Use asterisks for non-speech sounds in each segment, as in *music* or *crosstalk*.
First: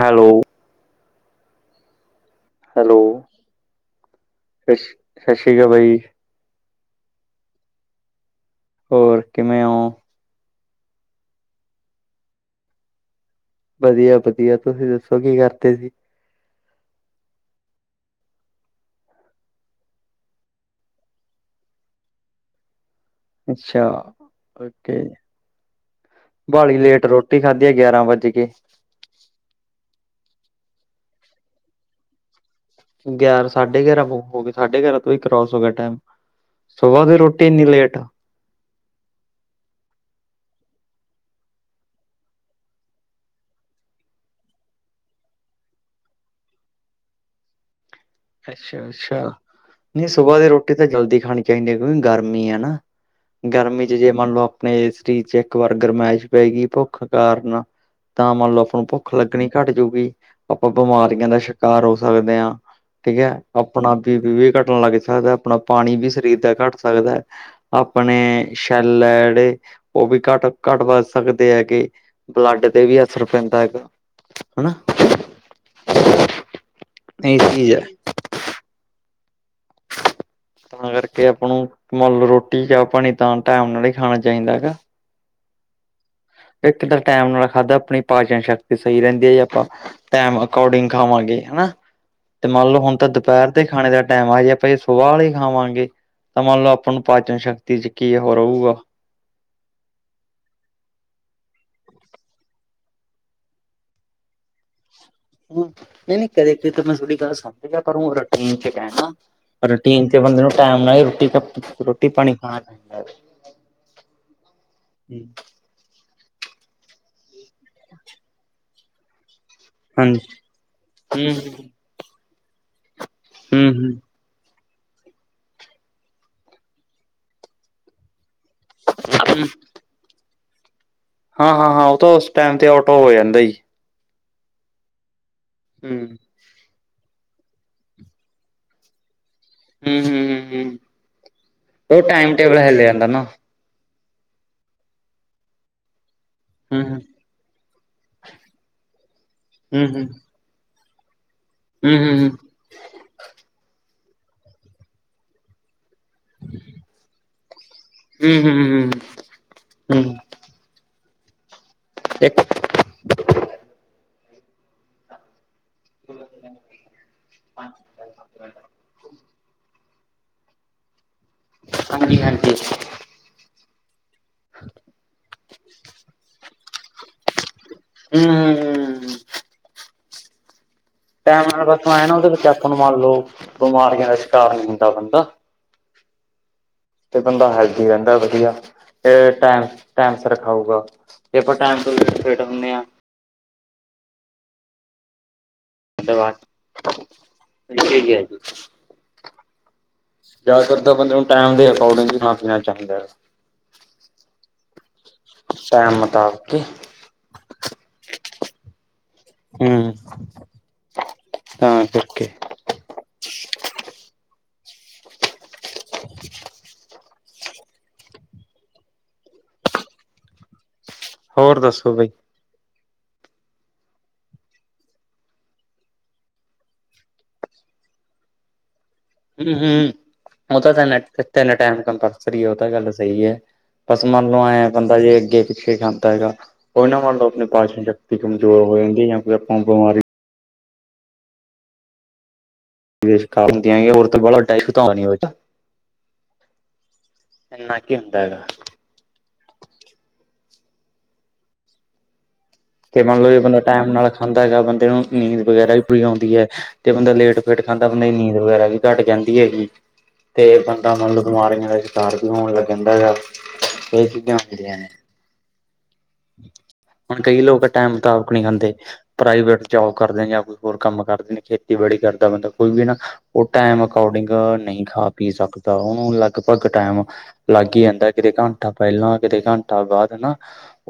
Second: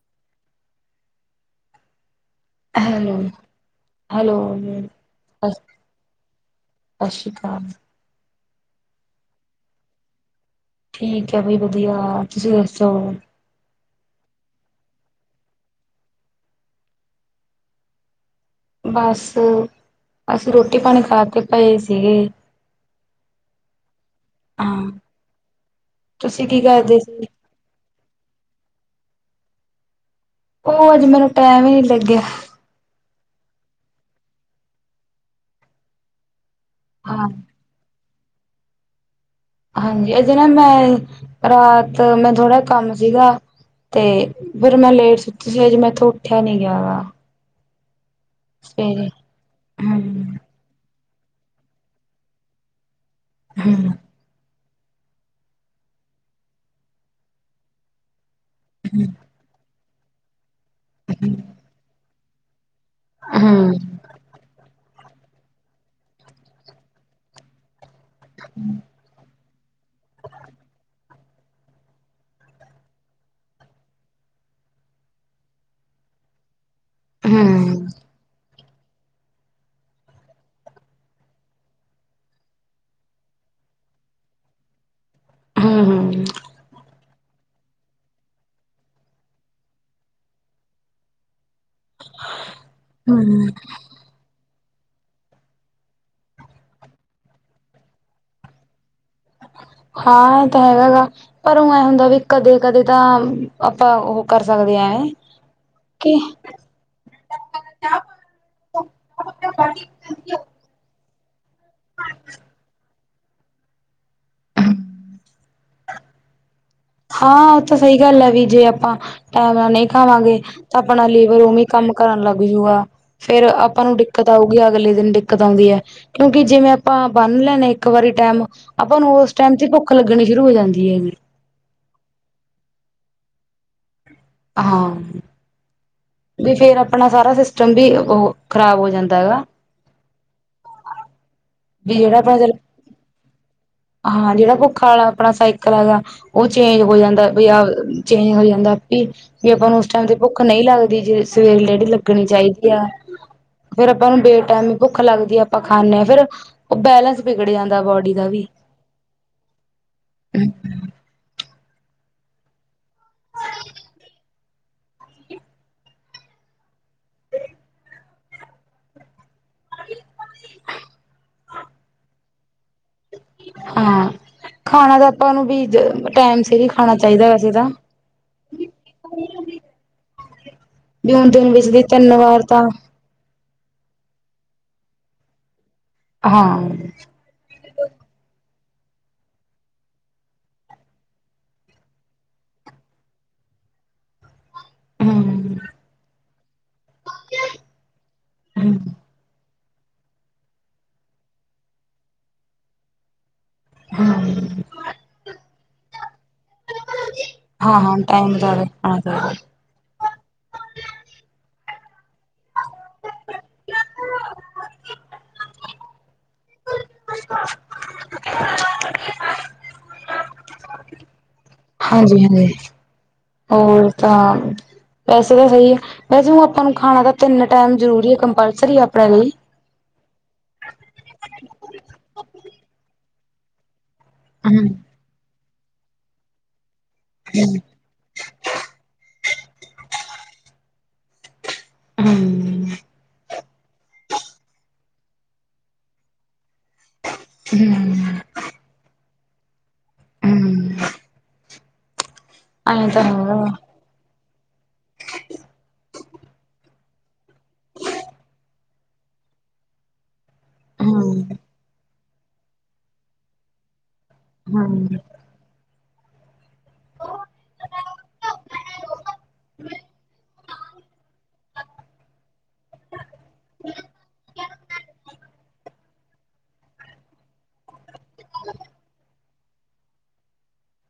Hello hello- hello ਸਸ਼ ਸਤਿ ਸ਼੍ਰੀ ਅਕਾਲ ਬਾਈ ਸਤਿ ਸ਼੍ਰੀ ਅਕਾਲ। ਹੋਰ, ਕਿਵੇਂ ਓ? ਠੀਕ ਐ ਬਈ ਵਧੀਆ, ਤੁਸੀਂ ਦੱਸੋ। ਵਧੀਆ-ਵਧੀਆ ਤੁਸੀਂ ਦੱਸੋ ਕੀ ਕਰਦੇ ਸੀ? ਬਸ, ਅਸੀਂ ਰੋਟੀ-ਪਾਣੀ ਖਾਕੇ ਪਏ ਸੀਗੇ। ਅੱਛਾ, ਹਾਂ ਓਕੇ, ਤੁਸੀਂ ਕੀ ਵਾਲੀ ਕਰਦੇ ਲੇਟ ਸੀ ਰੋਟੀ ਖਾਧੀ ਆ ਗਿਆਰਾਂ ਵੱਜ ਗੇ। ਉਹ ਅੱਜ ਮੈਨੂੰ ਟੈਮ ਈ ਨੀ ਲੱਗਿਆ। ਗਿਆਰਾਂ ਸਾਢੇ ਗਿਆਰਾਂ ਹੋ ਗਏ ਸਾਢੇ ਗਿਆਰਾਂ ਤੋਂ ਹੀ ਕਰੋਸ ਹੋ ਗਿਆ ਟਾਈਮ। ਸੁਬਾਹ ਦੀ ਹਾਂ ਰੋਟੀ ਏਨੀ ਲੇਟ। ਹਾਂਜੀ, ਅਜੇ ਨਾ ਮੈਂ, ਰਾਤ ਮੈਂ ਥੋੜ੍ਹਾ ਕੰਮ ਸੀਗਾ। ਤੇ, ਫਿਰ ਮੈਂ ਲੇਟ ਸੁੱਤੀ ਸੀ, ਅਜੇ ਮੈਥੋਂ ਉੱਠਿਆ ਨਹੀਂ ਗਿਆ ਗਾ। ਅੱਛਾ-ਅੱਛਾ, ਨਹੀਂ ਹਮ ਸੁਬਾਹ ਦੇ ਰੋਟ ਟੀ ਤਾਂ ਜਲਦੀ ਖਾਣੀ ਚਾਹੀਦੀ ਹਆ ਕਿਉਕਿ ਗਰਮੀ ਆ ਨਾ, ਗਰਮੀ ਹਮ ਚ ਜੇ ਮੰਨ ਲਓ ਆਪਣੇ ਸਰੀਰ ਚ ਇੱਕ ਵਾਰ ਗਰਮੈਸ਼ ਪੈ ਗਈ ਭੁੱਖ ਕਾਰਨ, ਤਾਂ ਮੰਨ ਲਓ ਭੁੱਖ ਲੱਗਣੀ ਘੱਟ ਜਾਉਗੀ, ਆਪਾਂ ਬਿਮਾਰੀਆਂ ਦਾ ਸ਼ਿਕਾਰ ਹੋ ਸਕਦੇ ਆਂ। ਠੀਕ ਐ ਹਮ ਆਪਣਾ ਬੀਪੀ ਵੀ ਘੱਟਣ ਲੱਗ ਸਕਦਾ, ਆਪਣਾ ਪਾਣੀ ਵੀ ਸਰੀਰ ਦਾ ਘੱਟ ਸਕਦਾ। ਆਪਣੇ ਸ਼ੈਲ ਆ ਜਿਹੜੇ ਉਹ ਵੀ ਘੱਟ, ਘੱਟ-ਵੱਧ ਸਕਦੇ ਹੈਗੇ, ਬਲੱਡ ਤੇ ਵੀ ਅਸਰ ਪੈਂਦਾ ਹੈਗਾ। ਹਨਾ? ਇਹੀ ਚੀਜ਼ ਐ। ਹਮ ਤਾਂ ਕਰਕੇ ਆਪਾਂ ਨੂੰ, ਮੰਨ ਲੋ ਰੋਟੀ ਚਾਹ-ਪਾਣੀ ਤਾਂ ਟਾਈਮ ਨਾਲ ਹੀ ਖਾਣਾ ਚਾਹੀਦਾ ਹੈਗਾ। ਹੂੰ-ਹੂੰ। ਇੱਕ ਤਾਂ ਟਾਈਮ ਨਾਲ ਖਾਧਾ ਆਪਣੀ ਪਾਚਨ ਸ਼ਕਤੀ ਸਹੀ ਰਹਿੰਦੀ ਐ ਜੇ ਆਪਾਂ ਟਾਈਮ ਅਕੋਰਡਿੰਗ ਖਾਵਾਂਗੇ ਹਨਾ, ਤੇ ਮੰਨ ਲਓ ਹੁਣ ਤਾਂ ਹਮ ਦੁਪਹਿਰ ਦੇ ਖਾਣੇ ਦਾ ਟਾਈਮ ਆ ਹਜੇ ਆਪਾ ਏਸ ਬਾਹਰ ਖਾਵਾਂਗੇ, ਤਾਂ ਮੰਨ ਲਓ ਆਪਾਂ ਪਾਚਨ-ਸ਼ਕਤੀ ਚ' ਕੀ ਉਹੋ ਰਹੂਗਾ। ਹਾਂ ਇਹ ਤਾਂ ਹੈਗਾ ਗਾ। ਪਰ ਉਹ ਇਹ ਹੁੰਦਾ ਵੀ ਕਦੇ-ਕਦੇ ਤਾਂ, ਆਪਾਂ ਉਹ ਕਰ ਸਕਦੇ ਆ ਐ। ਹੂੰ, ਨਈਂ-ਨਈਂ, ਕਦੇ-ਕਦੇ ਤਾਂ ਮੈਂ ਥੋੜੀ ਗੱਲ ਸਮਝ ਗਿਆ ਪਰ ਊ ਰੂਟੀਨ ਚ ਕਹਿਨਾ। *unintelligible* *unintelligible* ਟਾਈਮ ਨਾਲ ਰੋਟੀ, ਤ ਰੋਟੀ-ਪਾਣੀ ਖਾਣ ਨਾਲ ਹਾਂ ਉਹ ਤਾਂ ਸਹੀ ਗੱਲ ਐ ਵੀ, ਜੇ ਆਪਾਂ ਟਾਈਮ ਨਾਲ ਨਹੀਂ ਹਾਂਜੀ ਖਾਵਾਂਗੇ, ਤਾਂ ਆਪਣਾ ਲੀਵਰ ਉਵੇਂ ਹੂੰ ਕੰਮ ਕਰਨ ਲੱਗ ਜੂਗਾ, ਫੇਰ ਹੂੰ ਆਪਾਂ ਨੂੰ ਹੂੰ ਦਿਕ ਦਿੱਕਤ ਆਊਗੀ ਅਗਲੇ ਦਿਨ ਦਿੱਕਤ ਆਉਂਦੀ ਐ, ਕਿਉਂਕਿ ਜਿਵੇਂ ਆਪਾਂ ਬੰਨ ਲੈਣੇ ਆ ਇੱਕ ਵਾਰੀ ਟਾਈਮ ਆਪਾਂ ਨੂੰ ਉਸ ਟਾਈਮ ਤੇ ਭੁੱਖ ਲੱਗਣੀ ਸ਼ੁਰੂ ਹੋ ਜਾਂਦੀ ਹੈਗੀ। ਹਾਂ-ਹਾਂ-ਹਾਂ ਉਹ ਤਾਂ ਉਸ ਟਾਈਮ ਤੇ ਆਟੋ ਹੋ ਜਾਂਦਾ ਜੀ। ਹਾਂ। ਹੂੰ। ਵੀ ਫੇਰ ਆਪਣਾ ਸਾਰਾ ਸਿਸਟਮ ਵੀ ਉਹ, ਖ਼ਰਾਬ ਹੋ ਜਾਂਦਾ ਹੈਗਾ। ਹੂੰ-ਹੂੰ-ਹੂੰ-ਹੂੰ। ਵੀ ਜਿਹੜਾ ਭੋਜਨ, ਜਾਂਦਾ ਨਾ ਹਾਂ ਜਿਹੜਾ ਭੁੱਖਾ ਆਲਾ ਆਪਣਾ ਸਾਈਕਲ ਹੈਗਾ ਉਹ ਚੇਂਜ ਹੂੰ ਹੋ ਹੂੰ ਜਾਂਦਾ ਵੀ, ਅਬ ਚੇਂਜ ਹੋ ਜਾਂਦਾ ਆਪੀ, ਜੇ ਆਪਾਂ ਨੂੰ ਉਸ ਹਾਂਜੀ ਹਾਂਜੀ ਟਾਈਮ ਤੇ ਭੁੱਖ ਨਹੀਂ ਲੱਗਦੀ ਜੇ ਸਵੇਰੇ ਜਿਹੜੀ ਲੱਗਣੀ ਚਾਹੀਦੀ ਆ, ਫੇਰ ਆਪਾਂ ਨੂੰ ਬੇਟਾਇਮੀ ਭੁੱਖ ਲੱਗਦੀ ਆ ਆਪਾਂ ਖਾਨੇ ਹਾਂ ਫ਼ੇਰ ਉਹ ਬੈਲੈਂਸ ਵਿਗੜ ਜਾਂਦਾ ਬੋਡ ਹੂੰ-ਹੂੰ-ਹੂੰ। ਇੱਕ *unintelligible* *unintelligible* *unintelligible* *unintelligible* ਹਾਂਜੀ-ਹਾਂਜੀ। ਹਾਂ, ਖਾਣਾ ਤਾਂ ਆਪਾਂ ਨੂੰ ਵੀ ਅ ਟਾਈਮ ਸਿਰ ਹੀ ਖਾਣਾ ਚਾਹੀਦਾ ਵੈਸੇ ਤਾਂ। ਹੂੰ-ਹੂੰ। ਵੀ ਹੁਣ ਦਿਨ ਵਿੱਚ ਦੀ ਟਾਈਮ ਤਿੰਨ ਨਾ ਉਹਦੇ ਵਾਰ ਵਿੱਚ ਤਾਂ ਆਪਾਂ ਨੂੰ ਮੰਨ ਲਓ ਬਿਮਾਰੀਆਂ ਦਾ ਸ਼ਿਕਾਰ ਨਹੀਂ ਹੁੰਦਾ ਬੰਦਾ ਹਾਂ ਤੇ ਬੰਦਾ ਹੈਲਦੀ ਰਹਿੰਦਾ ਵਧੀਆ ਫਿਰ ਟਾਈਮ, ਟਾਈਮ ਸਿਰ ਖਾਊਗਾ ਜ ਆਪਾਂ ਟਾਈਮ ਟ ਫਿਟ ਹੁੰਦੇ ਹਾਂ ਹਮ ਅਦਾ ਬਾਦ ਜ ਹ ਜਿਆਦਾਤਰ ਬੰਦੇ ਨੂੰ ਟਾਈਮ ਦੇ ਅਕੋਰਡਿੰਗ ਹੀ ਖਾਣਾ ਪੀਣਾ ਚਾਹੀਦਾ ਹੈ ਹਮ ਸੈਮਤਾ ਹਾਂ- ਹਾਂ ਟਾਈਮਵੇ ਹਮ ਤਾਂ ਕਰਕੇ *inaudible* ਹ ਹੋਰ ਦੱਸੋ ਬਈ ਹਾਂਜੀ ਹਾਂਜੀ ਹੋਰ ਤਾਂ ਵੈਸੇ ਤਾਂ ਸਹੀ ਹੈ ਵੈਸੇ ਹੁ ਆਪਾਂ ਨੂੰ ਖਾਣਾ ਤਾਂ ਤਿੰਨ ਟਾਈਮ ਜ਼ਰੂਰੀ ਹੈ ਕੰਪਲਸਰੀ ਆਪਣੇ ਲਈ ਹਮ ਹਮ ਉਹ ਤਾਂ ਤੈਨ ਤਿੰਨ ਟਾਈਮ ਕੰਪਲਸ ਹੈ ਉਹ ਤਾਂ ਗੱਲ ਸਹੀ ਹੈ ਬਸ ਮੰਨ ਲਓ ਐਏਂ ਹੂੰ ਬੰਦਾ ਜੇ ਅੱਗੇ ਪਿੱਛੇ ਖਾਂਦਾ ਹੈਗਾ ਕੋਈ ਨਾ ਮੰਨ ਲਓ ਆਪਣੇ ਪਾਸ਼ ਨੂੰ ਕਮਜ਼ੋਰ ਹੋ ਜਾਂਦੀ ਜਾਂ ਕੋਈ ਆਪਾਂ ਬਿਮਾਰੀ ਹਮ ਹੋਰ ਤਾਂ ਬਾ ਵੱਡਾ ਤਾਂ ਨੀ ਹੋ ਇਨਾ ਕੀ ਹੁੰਦਾ ਹੈਗਾ। ਹਮ ਕਿ ਮੰਨਲਓ ਹੈਗਾ ਜ ਵਾ। ਬੰਦਾ ਟਾਈਮ ਨਾਲ ਖਾਂਦਾ ਹੈਗਾ ਬੰਦੇ ਨੂੰ ਨੀਂਦ ਵਗੈਰਾ ਵੀ ਪੂਰੀ ਆਉਂਦੀ ਹੈ ਤੇ ਬੰਦਾ ਲੇਟ ਫੇਟ ਖਾਂਦਾ ਬੰਦਾ ਦੀ ਨੀਂਦ ਵਗੈਰਾ ਵੀ ਘੱਟ ਜਾਂਦੀ ਹੈਗੀ ਤੇ ਬੰਦਾ ਮੰਤਬ ਹੂੰ ਬਿਮਾਰੀਆਂ ਦਾ ਸ਼ਿਕਾਰ ਵੀ ਹੋਣ ਲੱਗ ਜਾਂਦਾ ਹੈਾ ਇਹ ਚੀਜ਼ਾਂ ਹੁੰਦੀਆਂ ਨੇ ਹੂੰ ਹੁਣ ਕਈ ਲੋਕ ਟਾਈਮ ਮੁਤਾਬਕ ਨਹੀਂ ਖਾਂਦੇ ਪ੍ਰਾਈਵੇਟ ਜੋਬ ਕਰਦੇ ਨੇ ਜਾਂ ਕੋਈ ਹੋਰ ਕੰਮ ਕਰਦੇ ਨੇ ਖੇਤੀ ਖੇਤੀਬਾੜੀ ਕਰਦਾ ਬੰਦਾ ਕੋਈ ਵੀ ਨਾ ਉਹ ਟੈਮ ਅਕੋਡਿੰਗ ਨਹੀਂ ਖਾ ਪੀ ਸਕਦਾ ਤਾਂ ਉਹਨੂੰ ਲਗਭਗ ਟਾਈਮ ਲੱਗ ਹੀ ਜਾਂਦਾ ਕਿਤੇ ਘੰਟਾ ਪਹਿਲਾਂ ਅਧੇ ਘੰਟਾ ਬਾਅਦ ਨਾ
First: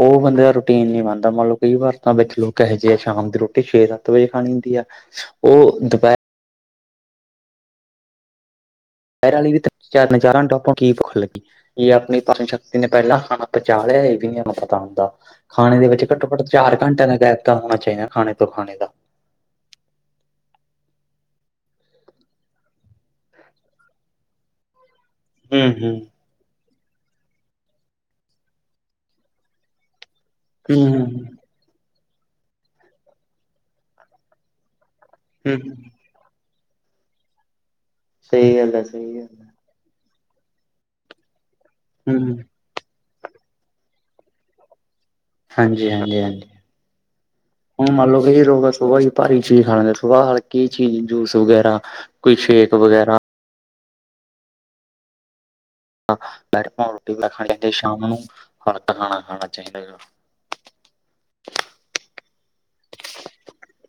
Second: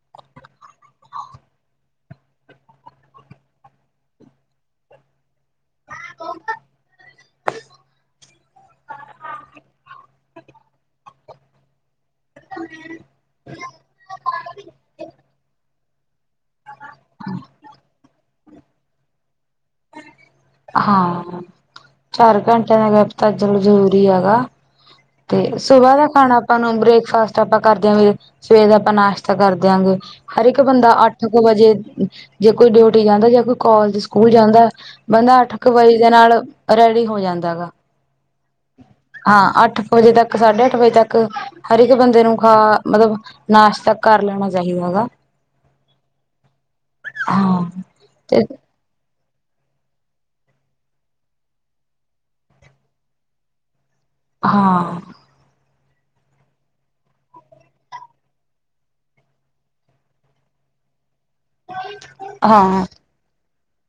ਉਹ ਬੰਦੇ ਦਾ ਰੂਟੀਨ ਨਹੀਂ ਬਣਦਾ ਮੰਨ ਲਓ ਕਈ ਵਾਰ ਤਾਂ ਵਿੱਚ ਲੋਕ ਇਹੋ ਜਿਹੇ ਆ ਸ਼ਾਮ ਦੀ ਰੋਟੀ ਛੇ ਸੱਤ ਵਜੇ ਖਾਣੀ ਹੁੰਦੀ ਆ ਉਹ ਦੁਪਹਿਰ ਸ਼ਹਿਰ ਵਾਲੀ ਵੀ ਨਜ਼ਾਰਾਂ ਨੂੰ ਟੋਪੋ ਕੀ ਭੁੱਖ ਲੱਗੀ ਜ ਆਪਣੀ ਸ਼ਕਤੀ ਨੇ ਪਹਿਲਾਂ ਖਾਣਾ ਪਹੁੰਚਾ ਲਿਆ ਇਹ ਵੀ ਨ ਪਤਾ ਹੁੰਦਾ ਖਾਣੇ ਦੇ ਵਿੱਚ ਘੱਟੋ ਘੱਟ ਚਾਰ ਘੰਟੇ ਦਾ ਗੈਪ ਤਾਂ ਹੋਣਾ ਚਾਹੀਦਾ ਖਾਣੇ ਤੋਂ ਖਾਣੇ ਦਾ ਹਾਂ ਚਾਰ ਘੰਟਿਆਂ ਦਾ ਗ ਤਾਂ ਚਲ ਜ਼ਰੂਰੀ ਹੈਗਾ ਤੇ ਸੁਬਾਹ ਦਾ ਖਾਣਾ ਆਪਾਂ ਨੂੰ ਬ੍ਰੇਕਫਾਸਟ ਆਪਾਂ ਕਰਦੇਿਆਂਗੇ ਸਵੇਰ ਦਾ ਆਪਾਂ ਨਾਸ਼ਤਾ ਕਰ ਦਿਆਂਗੇ ਹਰ ਇੱਕ ਬੰਦਾ ਅੱਠ ਕੁ ਹੂੰ-ਹੂੰ-ਹੂੰ-ਹੂੰ-ਹੂੰ ਵਜੇ ਜੇ ਕੋਈ ਡਿਊਟੀ ਜਾਂਦਾ ਜਾਂ ਕੋਈ ਕੋਾਲਜ ਸਕੂਲ ਜਾਂਦਾ ਬੰਦਾ ਅੱਠ ਕੁ ਵਜੇ ਦੇ ਨਾਲ ਰੈਡੀ ਹੋ ਜਾਂਦਾ ਗਾ ਸਹੀ ਗੱਲ ਐ, ਸਹੀ ਗੱਲ ਐ। ਹਾਂ ਅੱਠ ਵਜੇ ਤੱਕ ਸਾਢੇ ਅੱਠ ਵਜੇ ਤੱਕ ਹਰ ਇੱਕ ਬੰਦੇ ਨੂੰ ਹੂੰ, ਖਾ ਮਤਲਬ ਨਾਸ਼ਤਾ ਕਰ ਲੈਣਾ ਚਾਹੀਦਾ ਹੈਗਾ ਹਾਂਜੀ ਹਾਂਜੀ ਹਾਂਜੀ ਹਾਂ ਹੁਣ ਮੰਨ ਲਓ ਤੇ ਕਹੀ ਰੋ ਸੁਬ ਹੀ ਭਾਰੀ ਚੀਜ਼ ਖਾ ਲੈਂਦੇ ਸੁਬਾਹ ਹ ਕੀ ਚੀਜ਼ ਜੂਸ ਵਗੈਰਾ ਕੋਈ ਸ਼ੇਕ ਵਗੈਰਾ ਹਾਂ ਹਿ ਰੋਟੀ ਬ ਖਾਣੀ ਚਾਹੀਦੀ ਹੈ ਸ਼ਾਮ ਨੂੰ ਹਲਕਾ ਖਾਣਾ ਖਾਣਾ ਚਾਹੀਦਾ ਹੈ ਹਾਂ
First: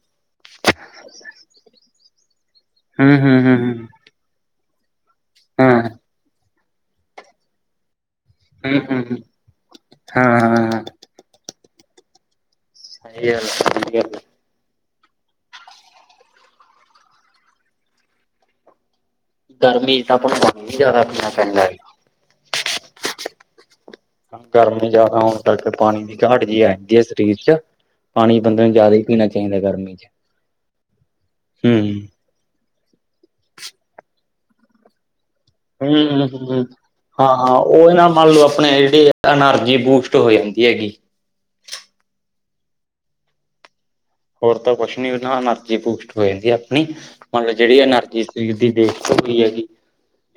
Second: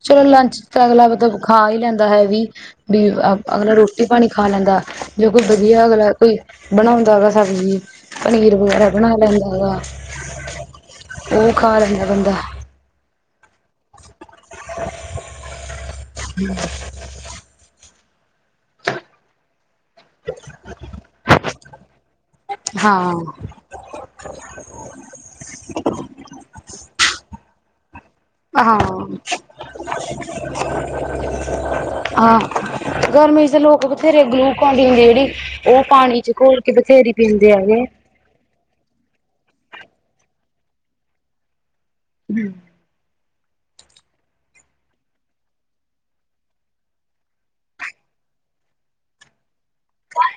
ਚਲੋ ਲੰਚ ਤਾਂ ਅਗਲਾ ਮਤਲਬ ਖਾ ਹੀ ਲੈਂਦਾ ਹੈ ਵੀ ਬ ਅਗਲਾ ਰੋਟੀ ਹੂੰ-ਹੂੰ-ਹੂੰ-ਹੂੰ, ਰੋਟੀ ਪਾਣੀ ਖਾ ਲੈਂਦਾ ਜੋ ਕੋਈ ਹਾਂ, ਵਧੀਆ ਅਗਲਾ ਕੋਈ ਬਣਾਉਂਦਾ ਹੈਾ ਸਬਜ਼ੀ ਪਨੀਰ ਵਗੈਰਾ ਬਣਾ ਹੂੰ-ਹੂੰ-ਹੂੰ, ਲੈਂਦਾ ਹੈਗਾ ਹਾਂ-ਹਾਂ-ਹਾਂ। ਉਹ ਖਾ ਲੈਂਦਾ ਬੰਦਾ ਸਹੀ ਗੱਲ ਠੀ ਗੱਲ ਹਮ ਗਰਮੀ ਤਾਂ ਆਪਾਂ ਨੂੰ ਪਾਣੀ ਹੀ ਜਿਆਦਾ ਪੀਣਾ ਪੈਂਦਾ ਹੈ ਹਾਂ ਗਰਮੀ ਜ਼ਿਆਦਾ ਹਣ ਤੱਕ ਪਾਣੀ ਦੀ ਘਾਟ ਜਿਹੀ ਆ ਜਾਂਦੀ ਹੈ ਸਰੀਰ ਚ ਪਾਣੀ ਬੰਦੇ ਨੂੰ ਜ਼ਿਆਦਾ ਹੀ ਆਹੋ ਪੀਣਾ ਚਾਹੀਦਾ ਗਰਮੀ ਚ, ਹੂੰ। ਆਹ ਗਰਮੀ ਚ ਲੋਕ ਬਥੇਰੇ ਗਲੂਕ ਡਦੇ ਜਿਹੜੀ ਉਹ ਪਾਣੀ ਚ ਘੋਲ ਹੂੰ-ਹੂੰ-ਹੂੰ, ਕੇ ਬਥੇਰੀ ਪੀਂਦੇ ਹਾਂ-ਹਾਂ ਹੈਗੇ ਉਹ ਨਾ ਮੰਨ ਲਓ ਆਪਣੇ ਜਿਹੜੀ ਐਨਰਜੀ ਬੂਸਟ ਹੋ ਜਾਂਦੀ ਹੈਗੀ ਹ ਹੋਰ ਤਾਂ ਕੁਛ ਨੀ ਉਹ ਨਾ ਅਨਰਜੀ ਬੁਸਟ ਹੋ ਜਾਂਦੀ ਆਪਣੀ ਮਤਲਬ ਜਿਹੜੀ ਐਨਰਜੀ ਸਰੀਰ ਦੀ ਦੇਖ ਸਕਦੀ ਐ ਜੀ।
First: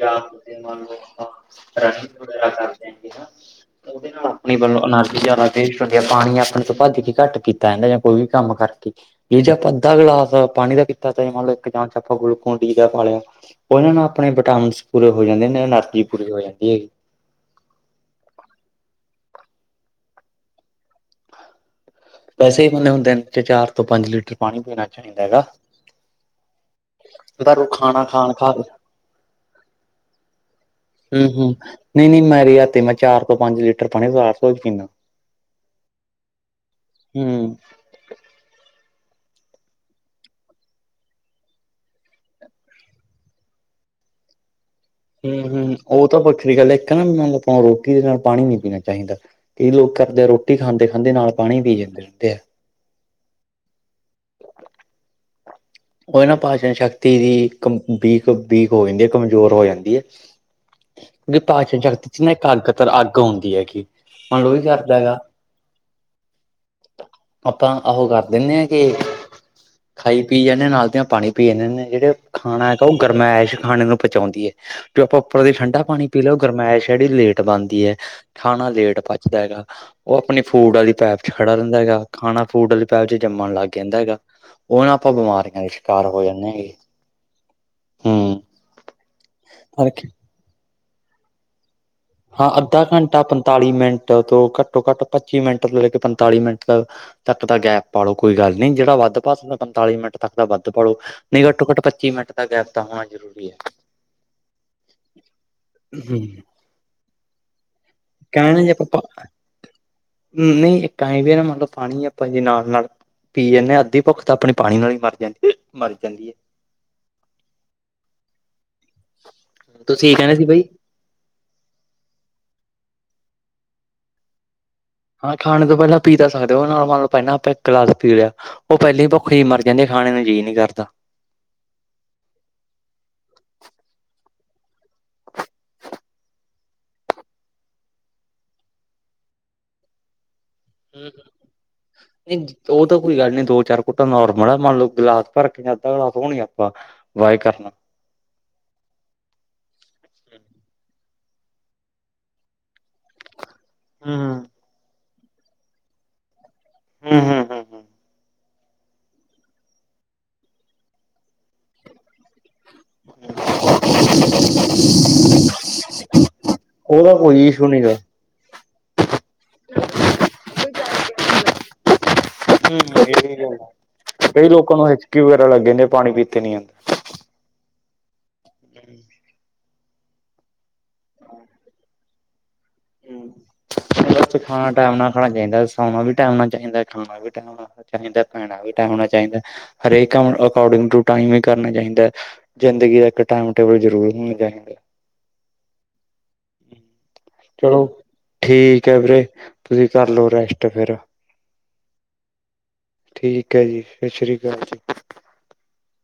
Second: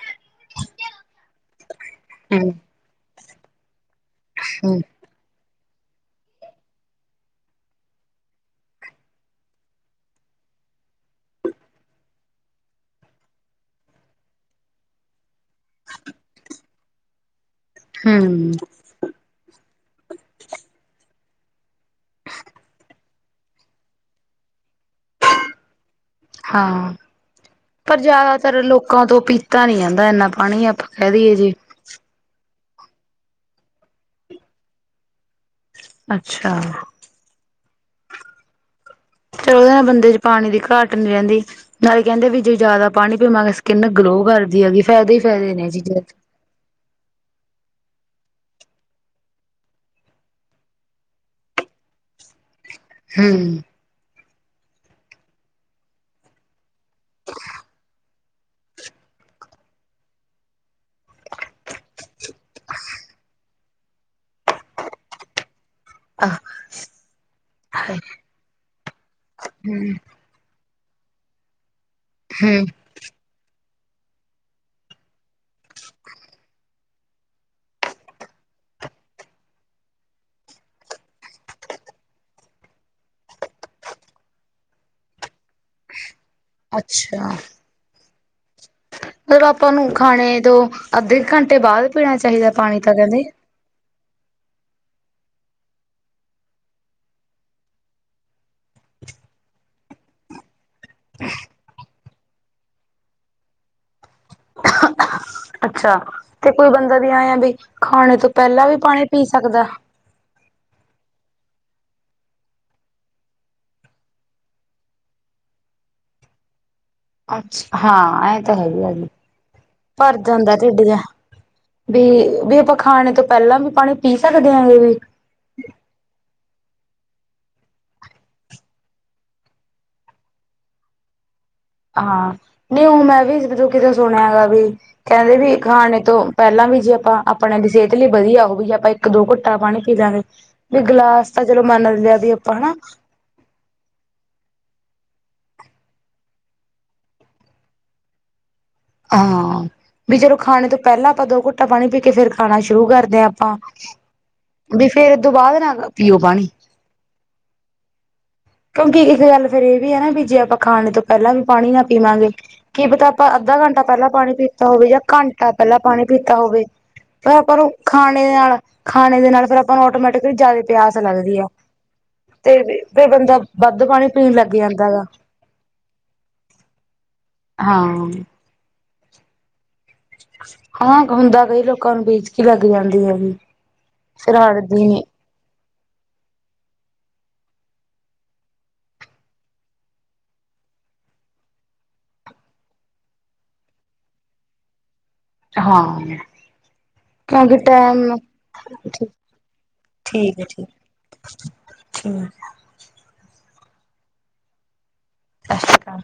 ਜਾਂ ਤੁਸੀਂ ਮੰਨ ਲੈ, ਆਪਾਂ ਰਨਿੰਗ ਵਗੈਰਾ ਹਮ ਕਰਦੇ ਹੈਗੇ ਹਨਾ ਉਹਦੇ ਨਾਲ ਆਪਣੀ ਹੂੰ, ਵੱਲੋਂ ਅਨਰਜ਼ ਜ਼ਿਆਦਾ ਵੇਸਟ ਹੁੰਦੀ ਆ। ਪਾਣੀ ਆਪਣੇ ਤੋਂ ਭੱਜ ਕੇ ਘੱਟ ਕੀਤਾ ਕਹਿੰਦਾ ਜਾਂ ਕੋਈ ਵੀ ਕੰਮ ਕਰ ਇਹ ਜੇ ਆਪਾਂ ਅੱਧਾ ਗਲਾਸ ਪਾਣੀ ਦਾ ਪੀਤਾਂ ਤਾਂ ਮੰਨ ਲੋ ਇੱਕ ਗਿਲਾਸ ਚ ਆਪਾਂ ਗੁਲਕੁ ਡੀ ਦਾ ਪਾ ਲਿਆ। ਉਹਨਾਂ ਨੂੰ ਆਪਣੇ ਵਿਟਾਮਿਨਸ ਪੂਰੇ ਹੋ ਜਾਂਦੇ, ਐਨਰਜੀ ਪੂਰੀ ਹੋ ਜਾਂਦੀ ਹੈਗੀ। ਹਮ। ਵੈਸੇ ਹੀ ਬੰਨਦੇ ਹੁਣ ਦਿਨ ਚ ਚਾਰ ਤੋਂ ਪੰਜ ਲੀਟਰ ਪਾਣੀ ਪੀਣਾ ਚਾਹੀਦਾ ਹੈਗਾ। ਹਾਂ, ਪਰ ਖਾਣਾ ਖਾਣ ਖਾ ਜ਼ਿਆਦਾਤਰ ਲੋਕਾਂ ਤੋਂ ਪੀਤਾ ਨੀ ਜਾਂਦਾ ਇੰਨਾ ਪਾਣੀ ਕਹਿ ਦਈਏ ਜੇ। ਹੂੰ-ਹੂੰ, ਨਹੀਂ-ਨਹੀਂ ਮੇਰੀ ਰਾਤੀ ਮੈਂ ਚਾਰ ਤੋਂ ਪੰਜ ਲੀਟਰ ਪਾਣੀ ਹਰ ਰੋਜ਼ ਪਿਣਾ। ਅੱਛਾ। ਹਮ। ਚਲੋ ਉਹਦੇ ਨਾਲ ਬੰਦੇ ਚ ਪਾਣੀ ਦੀ ਘਾਟ ਨੀ ਰਹਿੰਦੀ। ਨਾਲੇ ਕਹਿੰਦੇ ਵੀ ਜੇ ਜ਼ਿਆਦਾ ਪਾਣੀ ਪੀਵਾਂਗੇ ਸਕਿੰਨ ਗਲੋ ਕਰਦੀ ਹੈਗੀ। ਫਾਇਦੇ ਹੀ ਹਮ ਫਾਇਦੇ ਨੇ ਇਹ ਹਮ, ਚੀਜ਼ਾਂ ਉਹ ਦੇ। ਤਾਂ ਵੱਖਰੀ ਗੱਲ ਏ ਇੱਕ ਨਾ ਮ ਮਤਲਬ ਆਪਾਂ ਰੋਟੀ ਦੇ ਨਾਲ ਪਾਣੀ ਨੀ ਪੀਣਾ ਚਾਹੀਦਾ। ਕਈ ਲੋਕ ਕਰਦੇ ਆ ਰੋਟੀ ਖਾਂਦੇ-ਖਾਂਦੇ ਨਾਲ ਪਾਣੀ ਪੀ ਜਾਂਦੇ ਰਹਿੰਦੇ ਆ। ਹੂੰ। *inaudible* ਉਹ ਨਾ ਭਾਸ਼ਣ ਸ਼ਕਤੀ ਦੀ ਬਕ ਬੀਕ ਹੋ ਜਾਂਦੀ ਏ, ਕਮਜ਼ੋਰ ਹੋ ਜਾਂਦੀ ਐ। ਵੀ ਪਾਚਨ ਸ਼ਕਤੀ ਚ ਨਾ ਇੱਕ ਅੱਗ ਤਰ੍ਹਾਂ, ਅੱਗ ਆਉਂਦੀ ਹੈਗੀ। ਮੰਨ ਲੋ ਉਹੀ ਕਰਦਾ ਹੈਗਾ। ਆਪਾਂ ਆਹੋ ਕਰ ਦਿੰਦੇ ਹਾਂ ਕਿ ਹੂੰ, ਖਾਈ ਪੀ ਜਾਂਦੇ ਹਾਂ ਨਾਲ ਦੀਆਂ ਪਾਣੀ ਪੀ ਜਾਂਦੇ ਹਦੇ, ਜਿਹੜੇ ਹੂੰ, ਖਾਣਾ ਹੈਗਾ ਉਹ ਗਰਮੈਸ ਖਾਣੇ ਨੂੰ ਪੁੰਚਾਉਂਦੀ ਐ। ਜੋ ਆਪਾਂ ਉੱਪਰ ਦੀ ਠੰਡਾ ਪਾਣੀ ਪੀ ਲਓ, ਗਰਮੈਸ ਜਿਹੜੀ ਲੇਟ ਬਣਦੀ ਏ, ਖਾਣਾ ਲੇਟ ਪਚਦਾ ਹੈਗਾ। ਉਹ ਆਪਣੀ ਫੂਡ ਵਾਲੀ ਪੈਪ ਚ ਖੜਾ ਰਹਿੰਦਾ ਹੈਗਾ, ਖਾਣਾ ਫੂਡ ਵਾਲੀ ਪੈਪ ਚ ਜੰਮਣ ਲੱਗ ਜਾਂਦਾ ਹੈਗਾ। ਉਹ ਨਾ ਆਪਾਂ ਬਿਮਾਰੀਆਂ ਦਾ ਸ਼ਿਕਾਰ ਹੋ ਜਾਂਣੇ ਆ। ਅੱਛਾ। ਹੂੰ। ਮਤਲਬ ਆਪਾਂ ਨੂੰ ਕਰਕੇ ਖਾਣੇ ਤੋਂ ਅੱਧੇ ਘੰਟੇ ਬਾਅਦ ਪੀਣਾ ਹਾਂ ਚਾਹੀਦਾ ਪਾਣੀ ਅੱਧਾ ਤਾਂ ਘੰਟਾ ਕਹਿੰਦੇ ਪੰਤਾਲੀ ਮਿੰਟ ਤੋਂ ਘੱਟੋ ਘੱਟ ਪੱਚੀ ਮਿੰਟ ਤੋਂ ਲੈ ਕੇ ਪੰਤਾਲੀ ਮਿੰਟ ਤੱਕ ਦਾ ਗੈਪ ਪਾਲੋ ਕੋਈ ਗੱਲ ਨੀ, ਜਿਹੜਾ ਵੱਧ ਪਾ ਸਕਦਾ ਪੰਤਾਲੀ ਮਿੰਟ ਤੱਕ ਦਾ ਵੱਧ ਪਾ ਲੋ। ਨਈ ਘੱਟੋ-ਘੱਟ ਪੱਚੀ ਮਿੰਟ ਦਾ ਗੈਪ ਤਾਂ ਹੋਣਾ ਜ਼ਰੂਰੀ ਐ। ਅੱਛਾ, ਤੇ ਕੋਈ ਬੰਦਾ ਦੀ ਆ ਆ ਬ ਖਾਣੇ ਤੋਂ ਕਹਿਣ ਪਹਿਲਾਂ ਜੇ ਵੀ ਆਪਾਂ ਪਾਣੀ ਪੀ ਸਕਦਾ। ਨਹੀਂ ਇੱਕ ਇਵੀ ਮੰਨ ਲਓ ਪਾਣੀ ਏ ਆਪਾਂ ਜੇ ਨਾਲ-ਨਾਲ ਪੀ ਜਾਂਦੇ ਆ, ਅੱਧੀ ਭੁੱਖ ਤਾਂ ਆਪਣੀ ਪਾਣੀ ਨਾਲ ਹੀ ਮਰ ਜਾਂਦੀ, ਮਰ ਜਾਂਦੀ ਐ। ਅੱਛ, ਹਾਂ ਇਹ ਤਾਂ ਹੈਗੀ ਜੀ ਤੁਸੀਂ ਭਰ ਕਹਿੰਦੇ ਸੀ ਜਾਂਦਾ ਬਈ ਢਿੱਡ ਜਿਹਾ ਵੀ ਵੀ ਆਪਾਂ ਖਾਣੇ ਤੋਂ ਪਹਿਲਾਂ ਵੀ ਪਾਣੀ ਪੀ ਸਕਦੇ ਵੀ ਹਾਂ ਖਾਣ ਤੋਂ ਪਹਿਲਾਂ ਪੀ ਤਾਂ ਸਕਦੇ ਹੋ, ਉਹ ਨਾਲ ਮੰਨ ਲਓ ਪਹਿਲਾਂ ਆਪਾਂ ਇੱਕ ਗਲਾਸ ਪੀ ਲਿਆ। ਉਹ ਪਹਿਲੀ ਭੁੱਖੇ ਹੀ ਮਰ ਜਾਂਦੇ, ਖਾਣੇ ਨੂੰ ਜੀਅ ਨੀ ਕਰਦਾ। ਹਾਂ, ਨਹੀਂ ਉਹ ਮੈਂ ਵੀ ਤੂੰ ਕਿਤੇ ਸੁਣਿਆ ਹੈਗਾ ਵੀ। ਕਹਿੰਦੇ ਵੀ ਖਾਣੇ ਤੋਂ ਪਹਿਲਾਂ ਵੀ ਜੇ ਆਪਾਂ ਆਪਣੇ ਦੀ ਸਿਹਤ ਲਈ ਵਧੀਆ ਉਹ ਵੀ ਆਪਾਂ। ਇੱਕ-ਦੋ ਘੁੱਟਾ ਪਾਣੀ ਪੀ ਲਾਂਗੇ, ਵੀ ਗਿਲਾਸ ਤਾਂ ਚਲੋ ਮੰਨ ਲਿਆ ਦੀ ਨਹੀਂ ਆਪਾਂ ਹਨਾ। ਉਹ ਤਾਂ ਕੋਈ ਗੱਲ ਨੀ ਦੋ-ਚਾਰ ਕੁਟਾ ਨੋਰਮਲ ਆ, ਮੰਨ ਲਓ ਗਿਲਾਸ ਭਰ ਕੇ ਅੱਧਾ ਗਲਾਸ‌ ਨੀ ਆਪਾਂ ਵਾਏ ਕਰਨਾ। ਹਾਂ ਵੀ ਜਦੋ ਖਾਣੇ ਤੋਂ ਪਹਿਲਾਂ ਆਪਾਂ ਦੋ ਘੁੱਟਾ ਪਾਣੀ ਪੀ ਕੇ ਫਿਰ ਖਾਣਾ ਸ਼ੁਰੂ ਕਰਦੇ ਹਾਂ ਆਪਾਂ। ਹੂੰ ਵੀ ਫੇਰ ਇਹ ਤੋਂ ਬਾਅਦ ਨਾ ਪੀਓ ਪਾਣੀ। ਹੂੰ-ਹੂੰ- ਹੂੰ-ਹੂੰ। ਕਿਉਂਕਿ ਇੱਕ ਗੱਲ ਫੇਰ ਇਹ ਵੀ ਹੈ ਨਾ ਵੀ ਜੇ ਆਪਾਂ ਖਾਣੇ ਤੋਂ, ਪਹਿਲਾਂ ਵੀ ਪਾਣੀ ਨਾ ਪੀਵਾਂਗੇ ਕੀ ਪਤਾ। ਆਪਾਂ ਅੱਧਾ ਘੰਟਾ ਘੰਟਾ ਪਹਿਲਾਂ ਪਾਣੀ ਪੀਤਾ ਹੋਵੇ ਜਾਂ ਘੰਟਾ ਪਹਿਲਾਂ ਪਾਣੀ ਪੀਤਾ ਹੋਵੇ ਉਹਦਾ ਫ ਕੋਈ ਆਪਾਂ ਇਸ਼ੂ ਨੂੰ ਨੀ ਗਾ ਖਾਣਾ। ਣੇ ਨਾਲ, ਖਾਣੇ ਦੇ ਨਾਲ ਫਿਰ ਆਪਾਂ ਨੂੰ ਆਟੋਮੈਟਿਕਲੀ ਜਿਆਦਾ ਪਿਆਸ ਲੱਗਦੀ ਆ। ਤੇ ਫਿਰ ਬੰਦਾ ਵੱਧ ਪਾਣੀ ਪੀਣ ਕਈ ਲੱਗ ਲੋਕਾਂ ਜਾਂਦਾ ਨੂੰ ਹੈਗਾ। ਹਿਚਕੀ ਵਗੈਰਾ ਲੱਗ ਜਾਂਦੀ ਪਾਣੀ ਪੀਤੇ ਨੀ ਹਾਂ। *unintelligible* ਹਾਂ, ਹੁੰਦਾ ਕਈ ਲੋਕਾਂ ਨੂੰ ਵੀ ਹਿਜਕੀ ਲੱਗ ਜਾਂਦੀ ਆਂਦਾ ਹੈਗੀ ਫਿਰ ਬਸ ਖਾਣਾ ਹੱਟਦੀ ਟਾਈਮ ਨੀ। ਨਾਲ ਖਾਣਾ ਚਾਹੀਦਾ, ਸੌਣਾ ਵੀ ਟਾਈਮ ਨਾ ਚਾਹੀਦਾ ਖਾਣਾ ਵੀ ਟਾਈਮ। ਚਾਹੀਦਾ ਭੈਣਾ ਵੀ ਟਾਈਮ ਹੋਣਾ ਚਾਹੀਦਾ ਹਰੇਕ ਕੰਮ ਅਕੋਰਡਿੰਗ ਟੂ ਟਾਈਮ ਵੀ ਕਰਨਾ ਚਾਹੀਦਾ। ਜ਼ਿੰਦਗੀ ਦਾ ਇੱਕ ਟਾਈਮ ਟੇਬਲ ਜ਼ਰੂਰ ਹੋਣਾ ਚਾਹੀਦਾ। ਹਾਂ, ਕਿਉਂਕਿ ਚਲੋ ਟੈਮ ਹੈ ਠੀਕ ਵੀਰੇ, ਤੁਸੀਂ ਕਰ ਲਓ ਆ ਰੈਸਟ ਠੀਕ। ਫਿਰ ਠੀਕ ਐ। ਠੀਕ ਐ ਜੀ, ਸਤਿ ਸ਼੍ਰੀ ਅਕਾਲ ਜੀ ਸਤਿ ਸ਼੍ਰੀ ਅਕਾਲ।